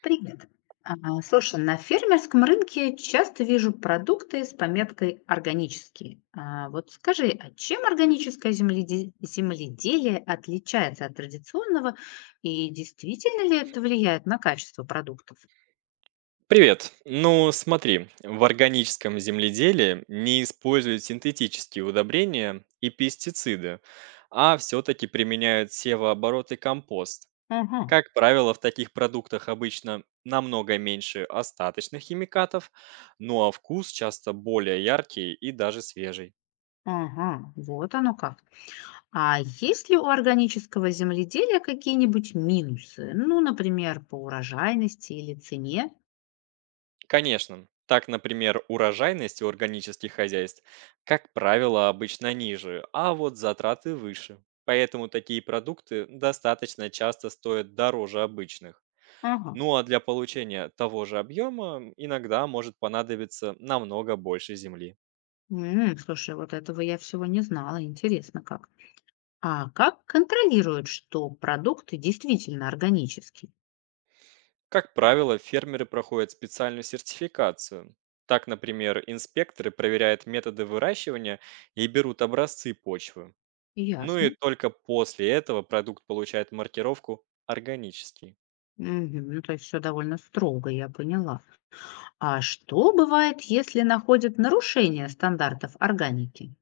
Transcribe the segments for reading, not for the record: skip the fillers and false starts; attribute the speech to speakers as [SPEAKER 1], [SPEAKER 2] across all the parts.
[SPEAKER 1] Привет. А, Слушай, на фермерском рынке часто вижу продукты с пометкой «органические». Вот скажи, а чем земледелие отличается от традиционного, и действительно ли это влияет на качество продуктов?
[SPEAKER 2] Привет. Ну, смотри, в органическом земледелии не используют синтетические удобрения и пестициды, а все-таки применяют севооборот и компост.
[SPEAKER 1] Ага,
[SPEAKER 2] Как правило, в таких продуктах обычно намного меньше остаточных химикатов, ну а вкус часто более яркий и даже свежий.
[SPEAKER 1] ага, вот оно как. А есть ли у органического земледелия какие-нибудь минусы? Ну, например, по урожайности или цене?
[SPEAKER 2] Конечно. Так, например, урожайность у органических хозяйств, как правило, обычно ниже, а вот затраты выше. Поэтому такие продукты достаточно часто стоят дороже обычных.
[SPEAKER 1] Ага.
[SPEAKER 2] Ну а для получения того же объема иногда может понадобиться намного больше земли.
[SPEAKER 1] М, слушай, вот этого я всего не знала. Интересно как. А как контролируют, что продукты действительно органические?
[SPEAKER 2] Как правило, фермеры проходят специальную сертификацию. Так, например, инспекторы проверяют методы выращивания и берут образцы почвы. Ну и
[SPEAKER 1] Ясно.
[SPEAKER 2] только после этого продукт получает маркировку «органический».
[SPEAKER 1] Мгм. Ну, то есть все довольно строго, я поняла. А что бывает, если находят нарушение стандартов органики?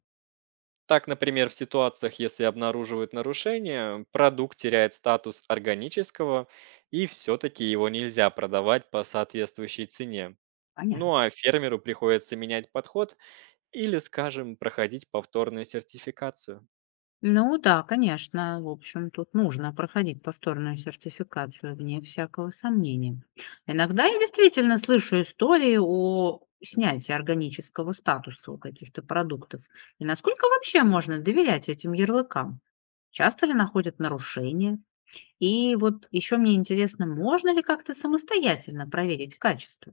[SPEAKER 2] Так, например, в ситуациях, если обнаруживают нарушение, продукт теряет статус органического, и все-таки его нельзя продавать по соответствующей цене. Ну
[SPEAKER 1] Понятно.
[SPEAKER 2] а фермеру приходится менять подход или, скажем, проходить повторную сертификацию.
[SPEAKER 1] Ну да, конечно, в общем, тут нужно проходить повторную сертификацию, вне всякого сомнения. Иногда я действительно слышу истории о снятии органического статуса у каких-то продуктов. И насколько вообще можно доверять этим ярлыкам? Часто ли находят нарушения? И вот еще мне интересно, можно ли как-то самостоятельно проверить качество?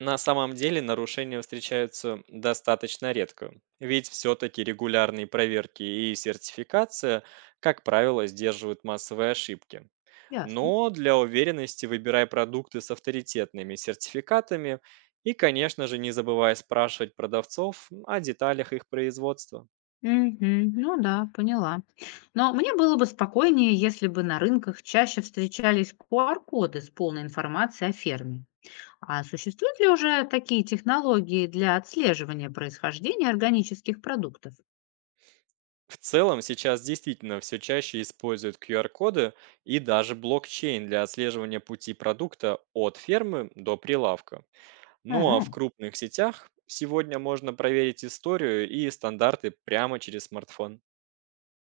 [SPEAKER 2] На самом деле нарушения встречаются достаточно редко, ведь все-таки регулярные проверки и сертификация, как правило, сдерживают массовые ошибки.
[SPEAKER 1] Ясно.
[SPEAKER 2] Но для уверенности выбирай продукты с авторитетными сертификатами и, конечно же, не забывай спрашивать продавцов о деталях их производства.
[SPEAKER 1] Мгм. Ну да, поняла. Но мне было бы спокойнее, если бы на рынках чаще встречались QR-коды с полной информацией о ферме. А существуют ли уже такие технологии для отслеживания происхождения органических продуктов?
[SPEAKER 2] В целом сейчас действительно все чаще используют QR-коды и даже блокчейн для отслеживания пути продукта от фермы до прилавка. Ну а в
[SPEAKER 1] М,
[SPEAKER 2] крупных сетях сегодня можно проверить историю и стандарты прямо через смартфон.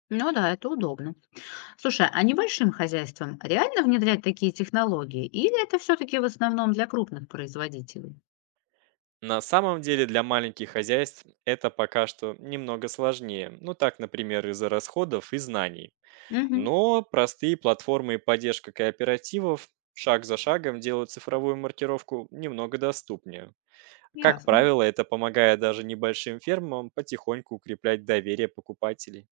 [SPEAKER 1] ну да, это удобно. Слушай, а небольшим хозяйствам реально внедрять такие технологии? Или это все-таки в основном для крупных производителей?
[SPEAKER 2] На самом деле для маленьких хозяйств это пока что немного сложнее. Ну так, например, из-за расходов и знаний.
[SPEAKER 1] Угу,
[SPEAKER 2] Но простые платформы и поддержка кооперативов шаг за шагом делают цифровую маркировку немного доступнее. Как
[SPEAKER 1] ясно.
[SPEAKER 2] правило, это помогает даже небольшим фермам потихоньку укреплять доверие покупателей.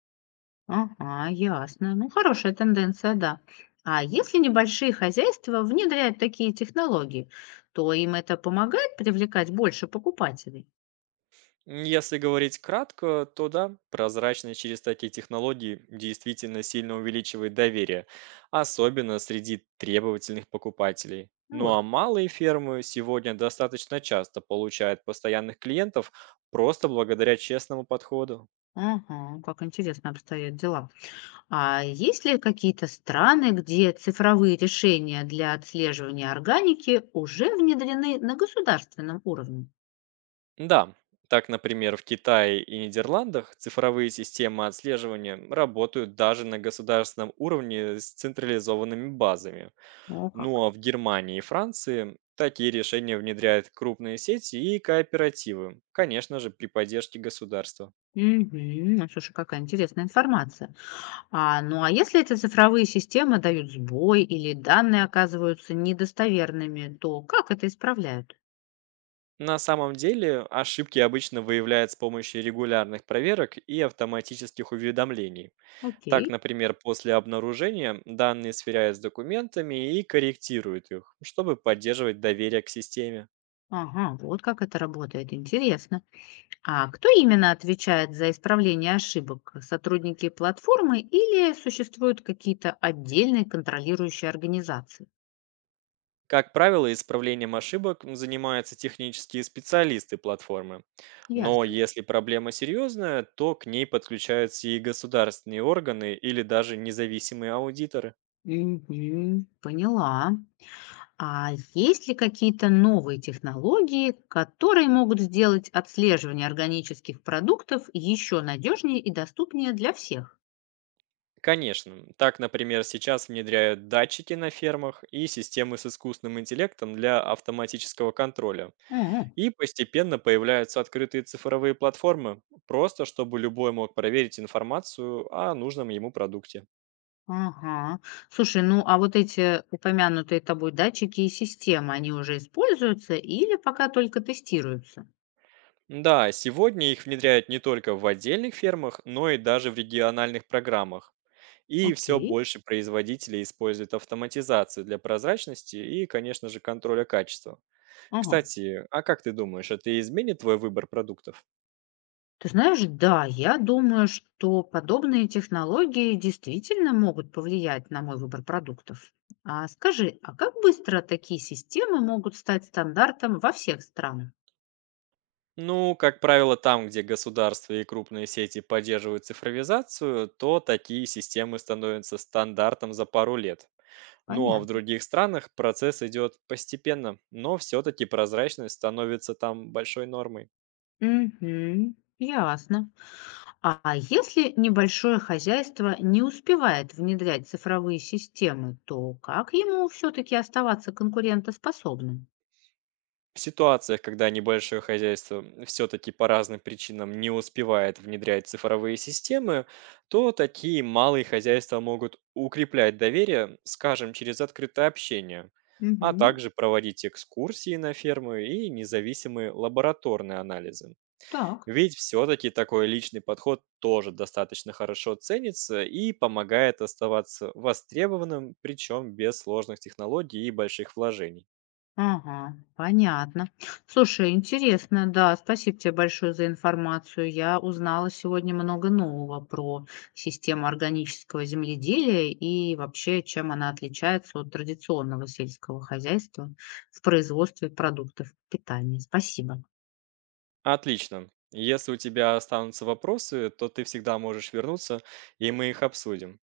[SPEAKER 1] Ага, ясно. Ну, хорошая тенденция, да. А если небольшие хозяйства внедряют такие технологии, то им это помогает привлекать больше покупателей?
[SPEAKER 2] Если говорить кратко, то да, прозрачность через такие технологии действительно сильно увеличивает доверие, особенно среди требовательных покупателей.
[SPEAKER 1] Ну
[SPEAKER 2] Ну
[SPEAKER 1] вот.
[SPEAKER 2] а малые фермы сегодня достаточно часто получают постоянных клиентов просто благодаря честному подходу.
[SPEAKER 1] Ага, как интересно обстоят дела. А есть ли какие-то страны, где цифровые решения для отслеживания органики уже внедрены на государственном уровне?
[SPEAKER 2] Да, так, например, в Китае и Нидерландах цифровые системы отслеживания работают даже на государственном уровне с централизованными базами.
[SPEAKER 1] О,
[SPEAKER 2] Ну
[SPEAKER 1] как.
[SPEAKER 2] а в Германии и Франции такие решения внедряют крупные сети и кооперативы, конечно же, при поддержке государства.
[SPEAKER 1] Угу. Ну, слушай, какая интересная информация. Ну а если эти цифровые системы дают сбой или данные оказываются недостоверными, то как это исправляют?
[SPEAKER 2] На самом деле ошибки обычно выявляют с помощью регулярных проверок и автоматических уведомлений.
[SPEAKER 1] Окей.
[SPEAKER 2] Так, например, после обнаружения данные сверяют с документами и корректируют их, чтобы поддерживать доверие к системе.
[SPEAKER 1] Ага, вот как это работает. Интересно. А кто именно отвечает за исправление ошибок? Сотрудники платформы или существуют какие-то отдельные контролирующие организации?
[SPEAKER 2] Как правило, исправлением ошибок занимаются технические специалисты платформы. Но
[SPEAKER 1] Ясно.
[SPEAKER 2] если проблема серьезная, то к ней подключаются и государственные органы или даже независимые аудиторы.
[SPEAKER 1] Мгм. Поняла. А есть ли какие-то новые технологии, которые могут сделать отслеживание органических продуктов еще надежнее и доступнее для всех?
[SPEAKER 2] Конечно, так, например, сейчас внедряют датчики на фермах и системы с искусственным интеллектом для автоматического контроля.
[SPEAKER 1] М,
[SPEAKER 2] И постепенно появляются открытые цифровые платформы, просто чтобы любой мог проверить информацию о нужном ему продукте.
[SPEAKER 1] ага. Слушай, ну а вот эти упомянутые тобой датчики и системы, они уже используются или пока только тестируются?
[SPEAKER 2] Да, сегодня их внедряют не только в отдельных фермах, но и даже в региональных программах. И все
[SPEAKER 1] Окей.
[SPEAKER 2] больше производителей используют автоматизацию для прозрачности и, конечно же, контроля качества.
[SPEAKER 1] Ага.
[SPEAKER 2] Кстати, а как ты думаешь, это изменит твой выбор продуктов?
[SPEAKER 1] Ты знаешь, да, я думаю, что подобные технологии действительно могут повлиять на мой выбор продуктов. А скажи, а как быстро такие системы могут стать стандартом во всех странах?
[SPEAKER 2] Ну, как правило, там, где государство и крупные сети поддерживают цифровизацию, то такие системы становятся стандартом за пару лет. Ну а в
[SPEAKER 1] Понятно.
[SPEAKER 2] других странах процесс идет постепенно, но все-таки прозрачность становится там большой нормой.
[SPEAKER 1] Угу, ясно. А если небольшое хозяйство не успевает внедрять цифровые системы, то как ему все-таки оставаться конкурентоспособным?
[SPEAKER 2] В ситуациях, когда небольшое хозяйство все-таки по разным причинам не успевает внедрять цифровые системы, то такие малые хозяйства могут укреплять доверие, скажем, через открытое общение,
[SPEAKER 1] Угу,
[SPEAKER 2] а также проводить экскурсии на фермы и независимые лабораторные анализы.
[SPEAKER 1] так.
[SPEAKER 2] Ведь все-таки такой личный подход тоже достаточно хорошо ценится и помогает оставаться востребованным, причем без сложных технологий и больших вложений.
[SPEAKER 1] Ага, понятно. Слушай, интересно, да, спасибо тебе большое за информацию. Я узнала сегодня много нового про систему органического земледелия и вообще, чем она отличается от традиционного сельского хозяйства в производстве продуктов питания. Спасибо.
[SPEAKER 2] Отлично. Если у тебя останутся вопросы, то ты всегда можешь вернуться, и мы их обсудим.